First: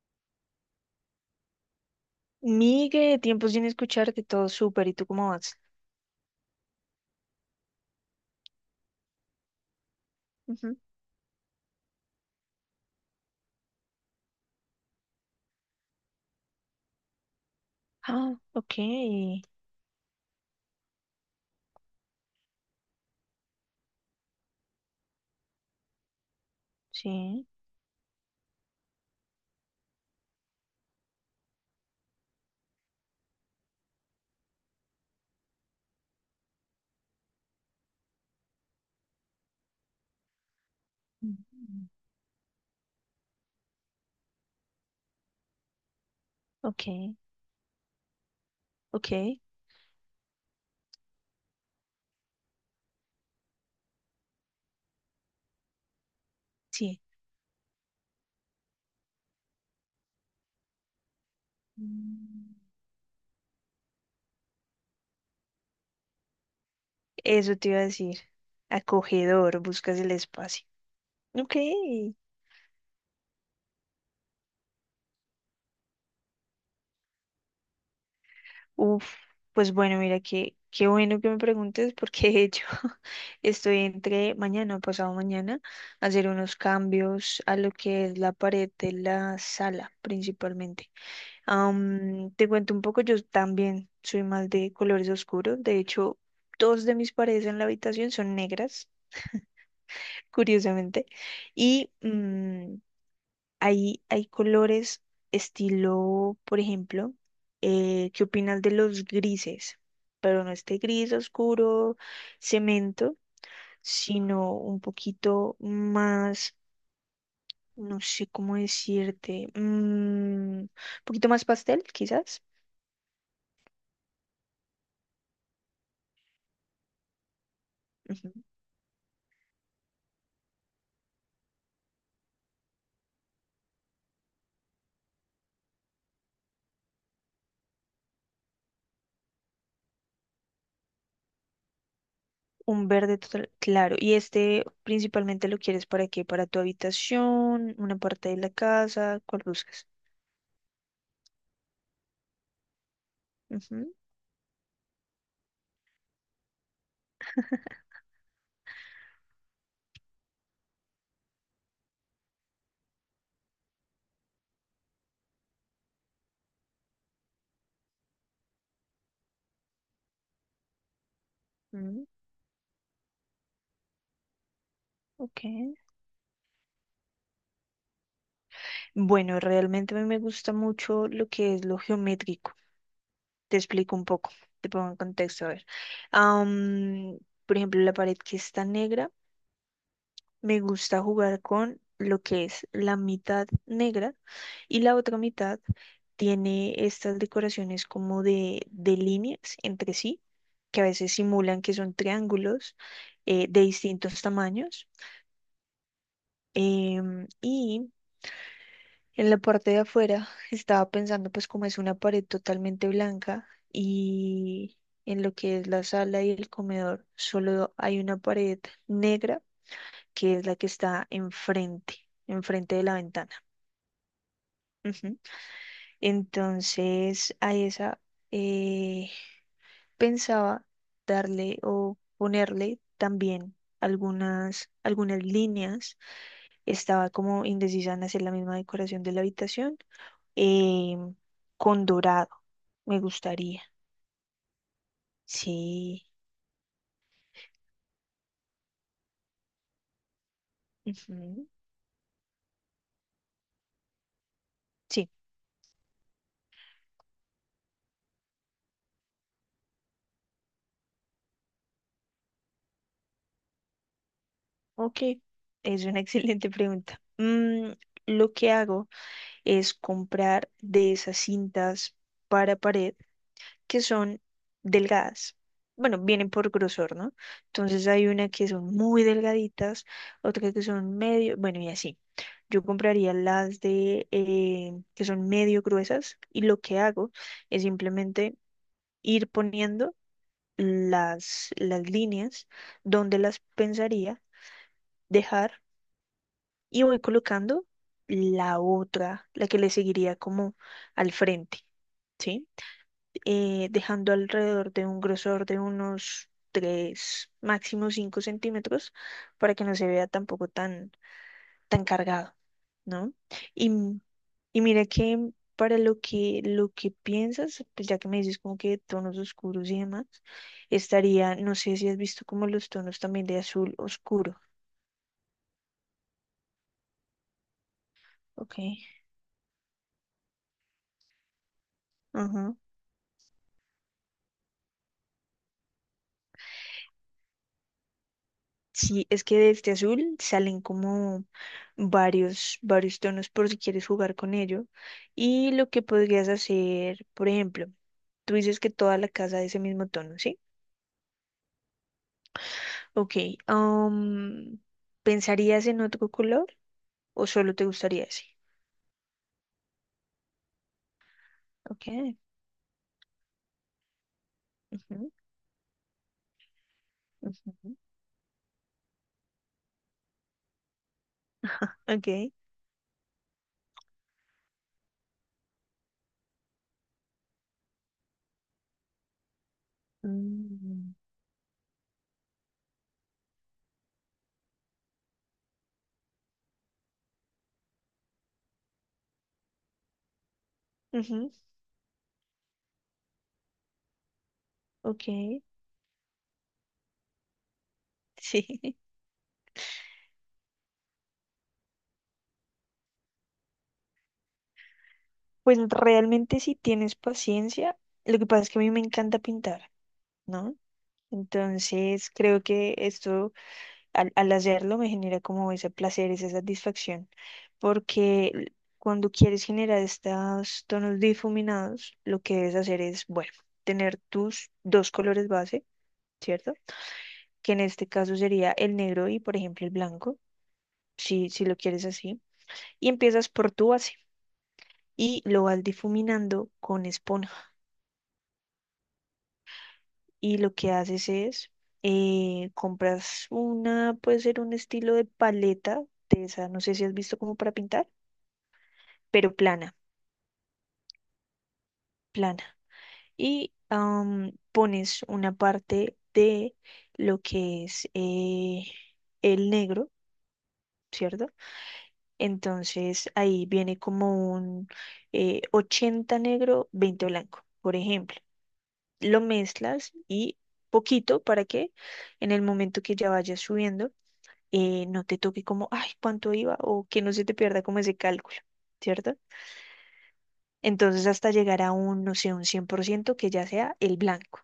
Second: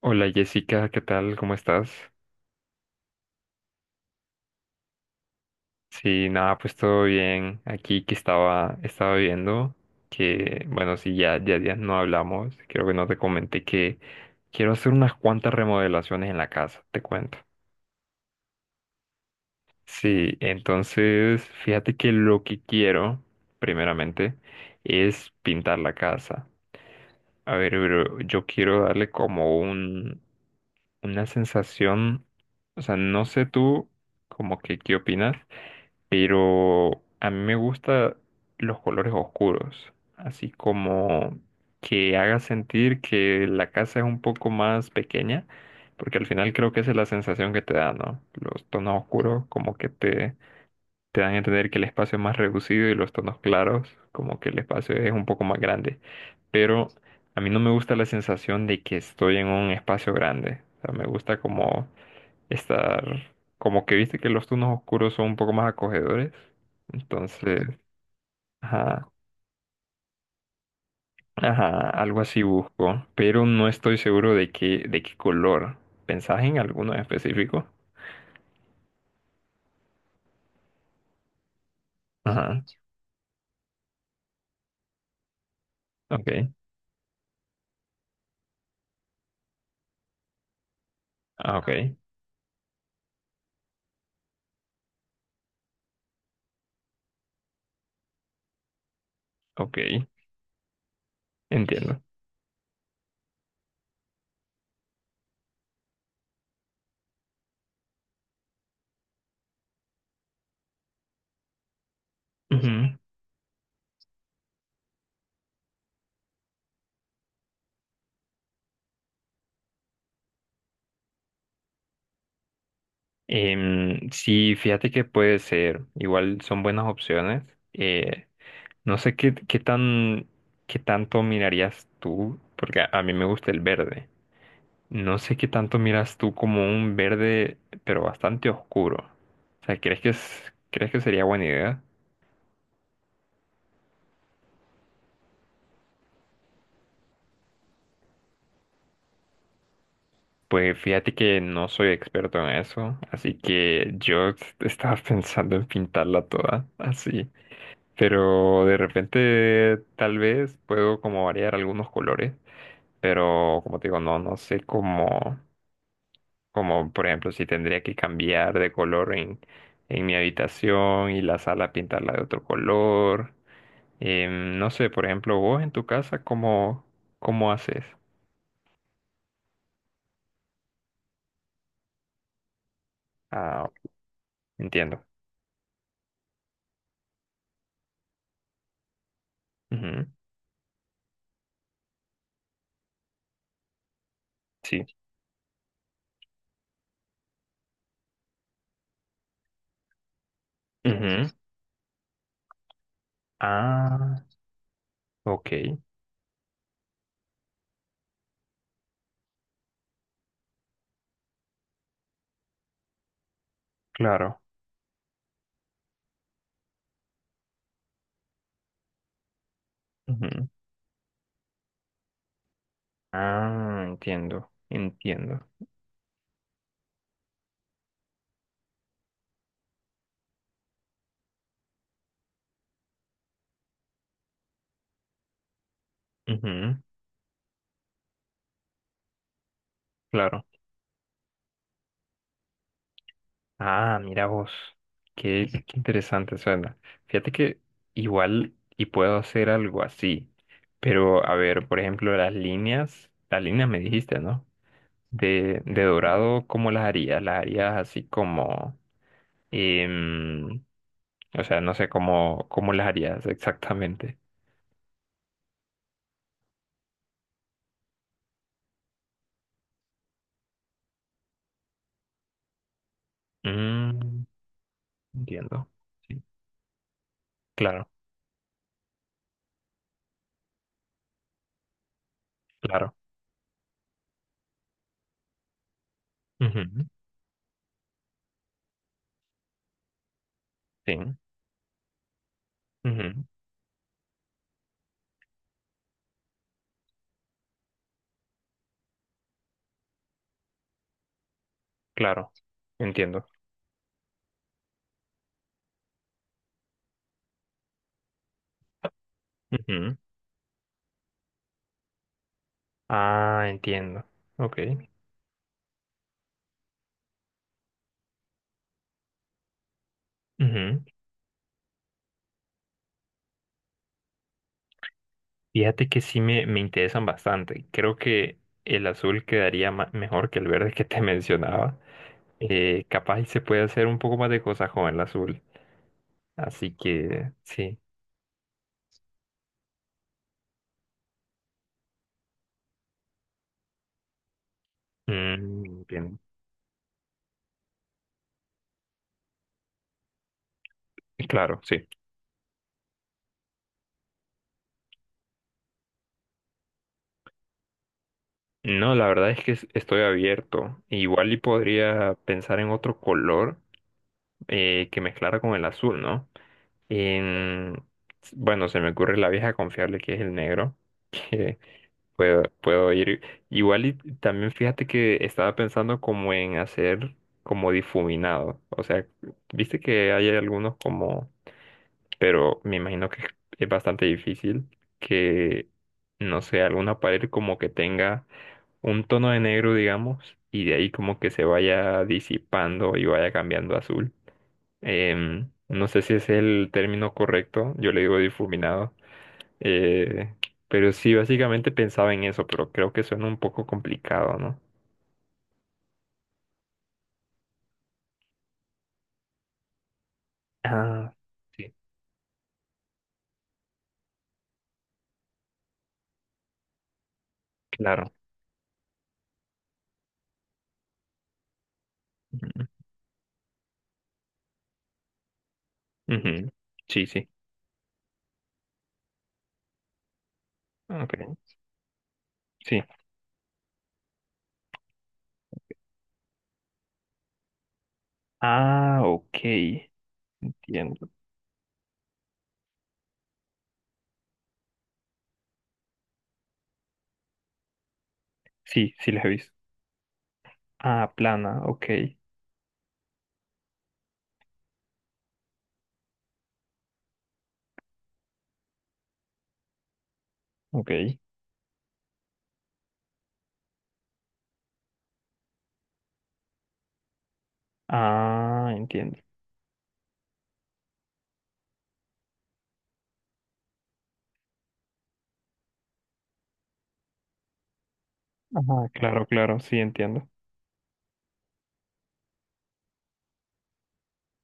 Hola Jessica, ¿qué tal? ¿Cómo estás? Migue, tiempo sin escucharte, todo súper. ¿Y tú cómo vas? Sí, nada, pues todo bien. Aquí que estaba viendo que, Ujú. bueno, sí, ya, ya, ya no hablamos. Creo que no te comenté que quiero hacer unas cuantas remodelaciones en la casa, te cuento. Ah, ok. Sí, entonces, fíjate que lo que quiero, primeramente, es pintar la casa. Sí. A ver, pero yo quiero darle como un, una sensación, o sea, no sé tú, como que, ¿qué opinas? Pero a mí me gustan los colores oscuros, así como Mm. que haga sentir que la casa es un poco más pequeña, porque al final creo que esa es la Ok, sensación que te da, ¿no? Los tonos ok, oscuros como que te dan a entender que el espacio es más reducido y los tonos claros como que el espacio es un poco más grande, pero sí. a mí no me gusta la sensación de que estoy en un espacio grande, o sea, me gusta como Mm. estar como que viste que los tonos oscuros son un poco más acogedores. Eso Entonces, te iba a decir. ajá, Acogedor, buscas el espacio. Ok. ajá, algo así busco, pero no estoy seguro de qué color. ¿Pensás en alguno en específico? Uf, pues bueno, mira, qué bueno que me preguntes porque de Ajá, hecho estoy entre mañana o pasado mañana a hacer ok, unos cambios a lo que es la pared de la sala principalmente. ah, ok, Te cuento un poco, yo también soy más de colores oscuros. De hecho, dos de mis paredes en la habitación son negras, ok, curiosamente. Y entiendo. Hay colores estilo, por ejemplo, ¿qué opinas de los grises? Pero no este gris oscuro, Ujú. cemento, sino un poquito más, no sé cómo decirte, un poquito más pastel, quizás. Sí, fíjate que puede ser, igual son buenas opciones. Eh, Ujú. no sé qué, qué tan, qué tanto mirarías tú, porque a mí me gusta el verde. No sé qué tanto miras tú como un verde, pero bastante oscuro. O sea, ¿crees que sería buena idea? Un verde total, claro. ¿Y este principalmente lo quieres para qué? ¿Para tu habitación? ¿Una parte de la casa? ¿Cuál buscas? Pues fíjate que no soy experto en eso, así que Ujú, yo estaba pensando en pintarla toda así. Pero de repente tal vez puedo como variar algunos colores, pero como te digo, no, no sé cómo, como por ejemplo si tendría que cambiar de color en mi habitación y la sala mm, pintarla de otro color. No sé, por ejemplo, ok. vos en tu casa, ¿cómo haces? Bueno, realmente a mí me gusta mucho lo que es lo geométrico. Te Ah, explico un poco, te pongo en entiendo. contexto, a ver. Am, por ejemplo, la pared que está negra. Ujú, Me gusta jugar con lo que es la mitad negra y Sí. la otra mitad tiene estas decoraciones como de líneas entre sí, que a veces Ujú. simulan que son triángulos de distintos Ah, tamaños. ok, Y en la parte de afuera estaba pensando pues como es una pared totalmente blanca claro. y en lo que es la sala y el comedor solo hay una pared negra que es Ujú. la que está enfrente, enfrente de la ventana. Ah, entiendo, Ujú. entiendo. Entonces, a esa eh, pensaba darle o ponerle también algunas líneas. Ujú, Estaba como indecisa en hacer la misma decoración de la habitación Claro. eh, con dorado. Me gustaría. Ah, mira vos. Qué, qué Sí. interesante suena. Fíjate que igual y puedo hacer algo así. Pero, a Ujú. ver, por ejemplo, las líneas me dijiste, ¿no? Sí. De dorado, ¿cómo las harías? ¿Las harías así como... Y, o sea, no sé cómo, cómo las harías exactamente. Ok. Es una excelente pregunta. Lo que hago es comprar de esas cintas para pared que son Mm, delgadas. entiendo. Bueno, Sí, vienen por grosor, ¿no? Entonces claro, hay una que son muy delgaditas, otra que son medio, bueno, y así. Yo claro. compraría las de que son medio gruesas y lo que Ujú, hago es simplemente ir poniendo Sí, las líneas donde ujú, las pensaría dejar y voy colocando la otra, la que le seguiría como al frente, claro. ¿sí? Entiendo. Dejando alrededor de un grosor de unos 3 máximo 5 centímetros para que no se Ujú. vea tampoco tan, tan cargado, ¿no? Ah, Y, entiendo. Ok. y mira que para lo que piensas, pues ya que me dices como que tonos oscuros y demás, Ujú. estaría, no sé si has visto como los tonos también de azul oscuro, Fíjate que sí me interesan bastante. Creo que ¿ok? el azul quedaría mejor que el verde que te mencionaba. Ajá. Capaz y se puede hacer un poco más de cosas con el azul. Así que sí. Sí, es que de este azul salen como varios tonos por si quieres jugar con ello. Y lo que Entiendo. podrías hacer, por ejemplo, tú dices que toda la casa es ese mismo tono, ¿sí? Claro, sí. Ok, am, ¿pensarías en otro color o solo te gustaría ese? No, la verdad es que estoy abierto. Igual y podría Ok, pensar en otro color que ujú, mezclara con el azul, ¿no? ujú, En- Bueno, se me ocurre la vieja confiable que es el negro, que ok, puedo ir. Igual y también fíjate que estaba pensando como en hacer como difuminado. O sea, viste que hay algunos mm, como, pero me imagino que es bastante difícil que, no sé, alguna pared como que tenga un tono de negro, digamos, y de ahí como ujú, que se vaya disipando y vaya cambiando a azul. ok, No sé si es el término correcto, yo le digo sí. difuminado, eh, pero sí, básicamente pensaba en eso, pero creo que suena un poco complicado, ¿no? Pues realmente si tienes paciencia, lo que pasa es que a mí me encanta pintar, ¿no? Ah, sí, Entonces, creo que esto, al hacerlo, me genera como ese placer, esa satisfacción, claro. porque cuando quieres generar estos tonos difuminados, lo que Ujú, debes hacer es, bueno, tener tus dos colores base, ujú. ¿cierto? Sí, sí. Que en este caso sería el negro y, por ejemplo, el blanco, Ok, si lo quieres así, sí. y empiezas por tu base y lo vas difuminando con esponja. Ah, ok. Y lo que Entiendo. haces es compras una, puede ser un estilo de paleta de esa, no sé si has visto como para pintar, Sí, sí las he pero visto. plana, Ah, plana, ok, plana. Y pones una parte de lo que es el negro, ok. ¿cierto? Entonces ahí viene como un 80 negro, 20 blanco, por ejemplo. Ah, entiendo. Lo mezclas y poquito para que en el momento que ya vayas subiendo, no te toque como, ay, cuánto iba, o que no se te pierda como ese cálculo, Ajá, ¿cierto? claro, claro, sí entiendo. Entonces hasta llegar a un, no sé, un 100% que ya sea el blanco.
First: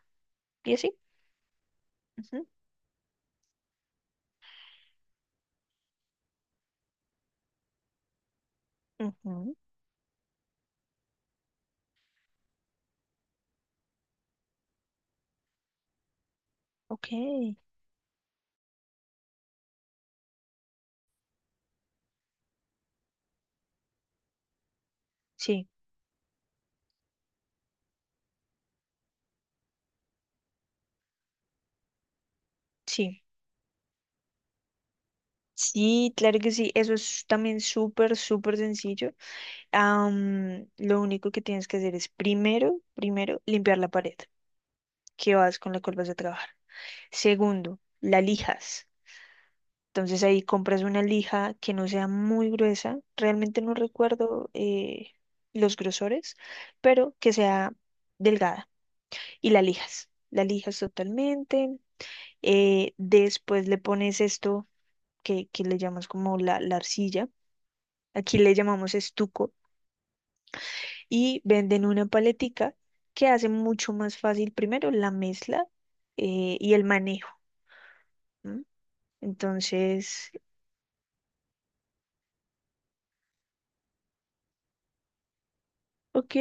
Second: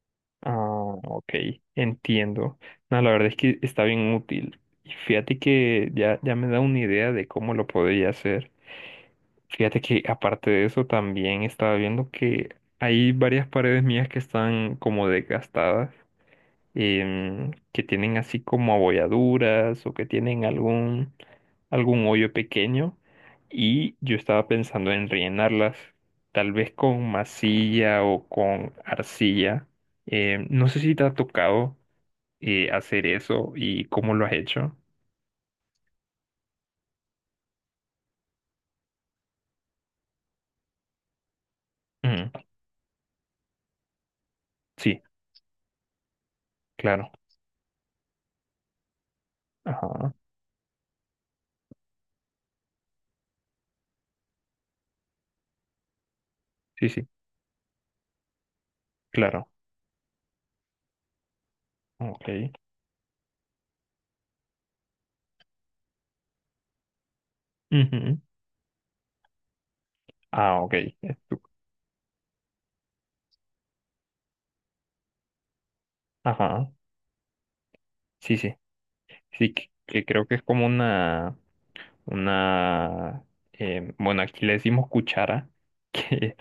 ¿Y Ah, así? ok, Ujú, entiendo. No, la verdad es que está bien útil. Y fíjate que ya, ya me da una idea de cómo lo podría hacer. ujú, Fíjate que aparte de eso también estaba viendo que hay varias paredes mías que están como desgastadas ok, que tienen así como abolladuras o que tienen algún, algún hoyo pequeño y yo estaba pensando en sí, rellenarlas tal vez con masilla o con arcilla. No sé si te ha tocado hacer sí. eso y cómo lo has hecho. Sí, claro que sí, eso es también súper, súper sencillo. Lo único que tienes que hacer es Mm, primero, primero, limpiar la pared sí, que vas con la cual vas a trabajar. claro. Segundo, la lijas. Ajá. Entonces ahí compras una lija que no sea muy gruesa. Realmente no recuerdo los grosores, Sí, sí, pero que sea delgada. claro. Y la lijas. La lijas totalmente. Ok. Después le pones esto que le llamas como la arcilla. Ujú. Aquí le llamamos estuco. Ah, ok. Estu- Y venden una paletica que hace mucho más fácil primero la mezcla Ajá. y el manejo. Sí, sí. ¿M? Sí, que creo Entonces, que es como una, bueno, aquí le decimos cuchara, ok. que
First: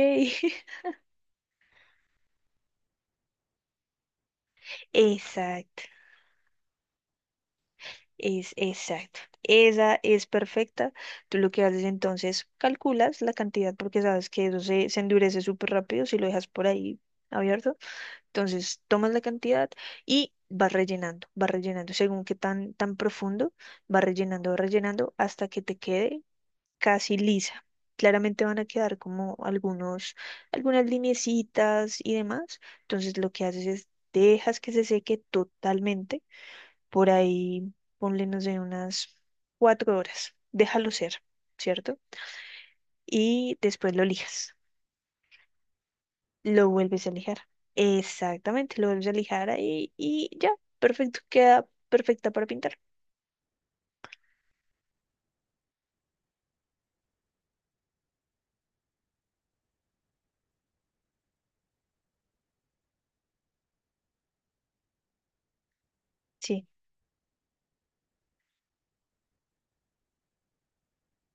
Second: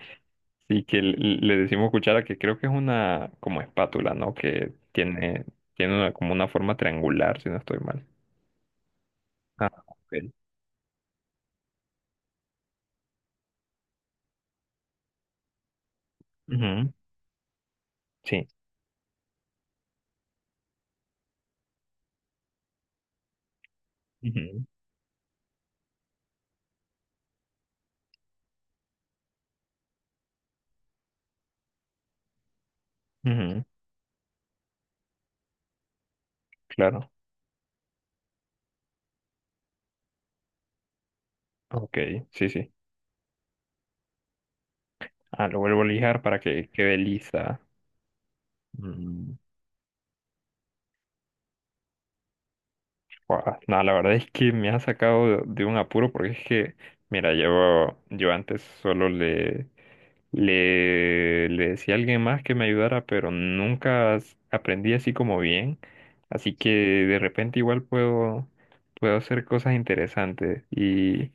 sí que le decimos cuchara, que creo que es una como espátula, ¿no? Que tiene, Exacto. tiene como una forma triangular, si no estoy mal. Es exacto. Ah, Esa ok. es perfecta. Tú lo que haces entonces, calculas la cantidad porque sabes que eso se endurece súper rápido si lo dejas por Ujú, ahí abierto. Sí. Entonces, tomas la cantidad y vas rellenando, vas rellenando. Según qué tan, tan profundo, vas Ujú, rellenando hasta que te quede casi lisa. Claramente van a quedar como algunos, algunas lineecitas y demás. Entonces, lo que ujú, haces es dejas que se seque totalmente por claro. ahí, ponle, no sé, unas 4 horas. Déjalo ser, Ok, ¿cierto? sí, sí. Y después lo lijas. Ah, lo vuelvo a lijar para que Lo quede vuelves a lijar. lisa. Exactamente, lo vuelves a Mm, lijar ahí y ya, perfecto, queda perfecta para pintar. guau, no, la verdad es que me ha sacado de un apuro porque es que, mira, yo antes solo le le decía a alguien más que me ayudara, pero nunca aprendí así como bien. Así Sí, que de repente igual puedo hacer cosas interesantes y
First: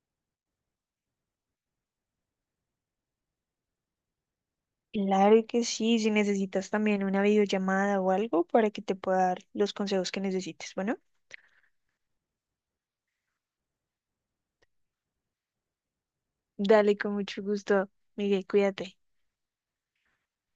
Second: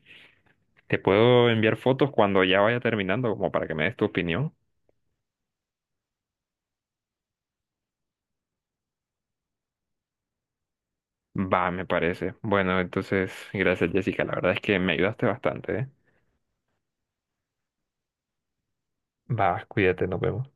te puedo enviar fotos cuando ya vaya terminando, como para que me des tu opinión. claro que sí, si necesitas también una videollamada o algo para que te pueda dar los consejos que necesites. Bueno, Va, me parece. Bueno, entonces, gracias Jessica, la verdad es que me ayudaste bastante, ¿eh? dale con mucho gusto, Miguel, cuídate. Va, cuídate, nos vemos.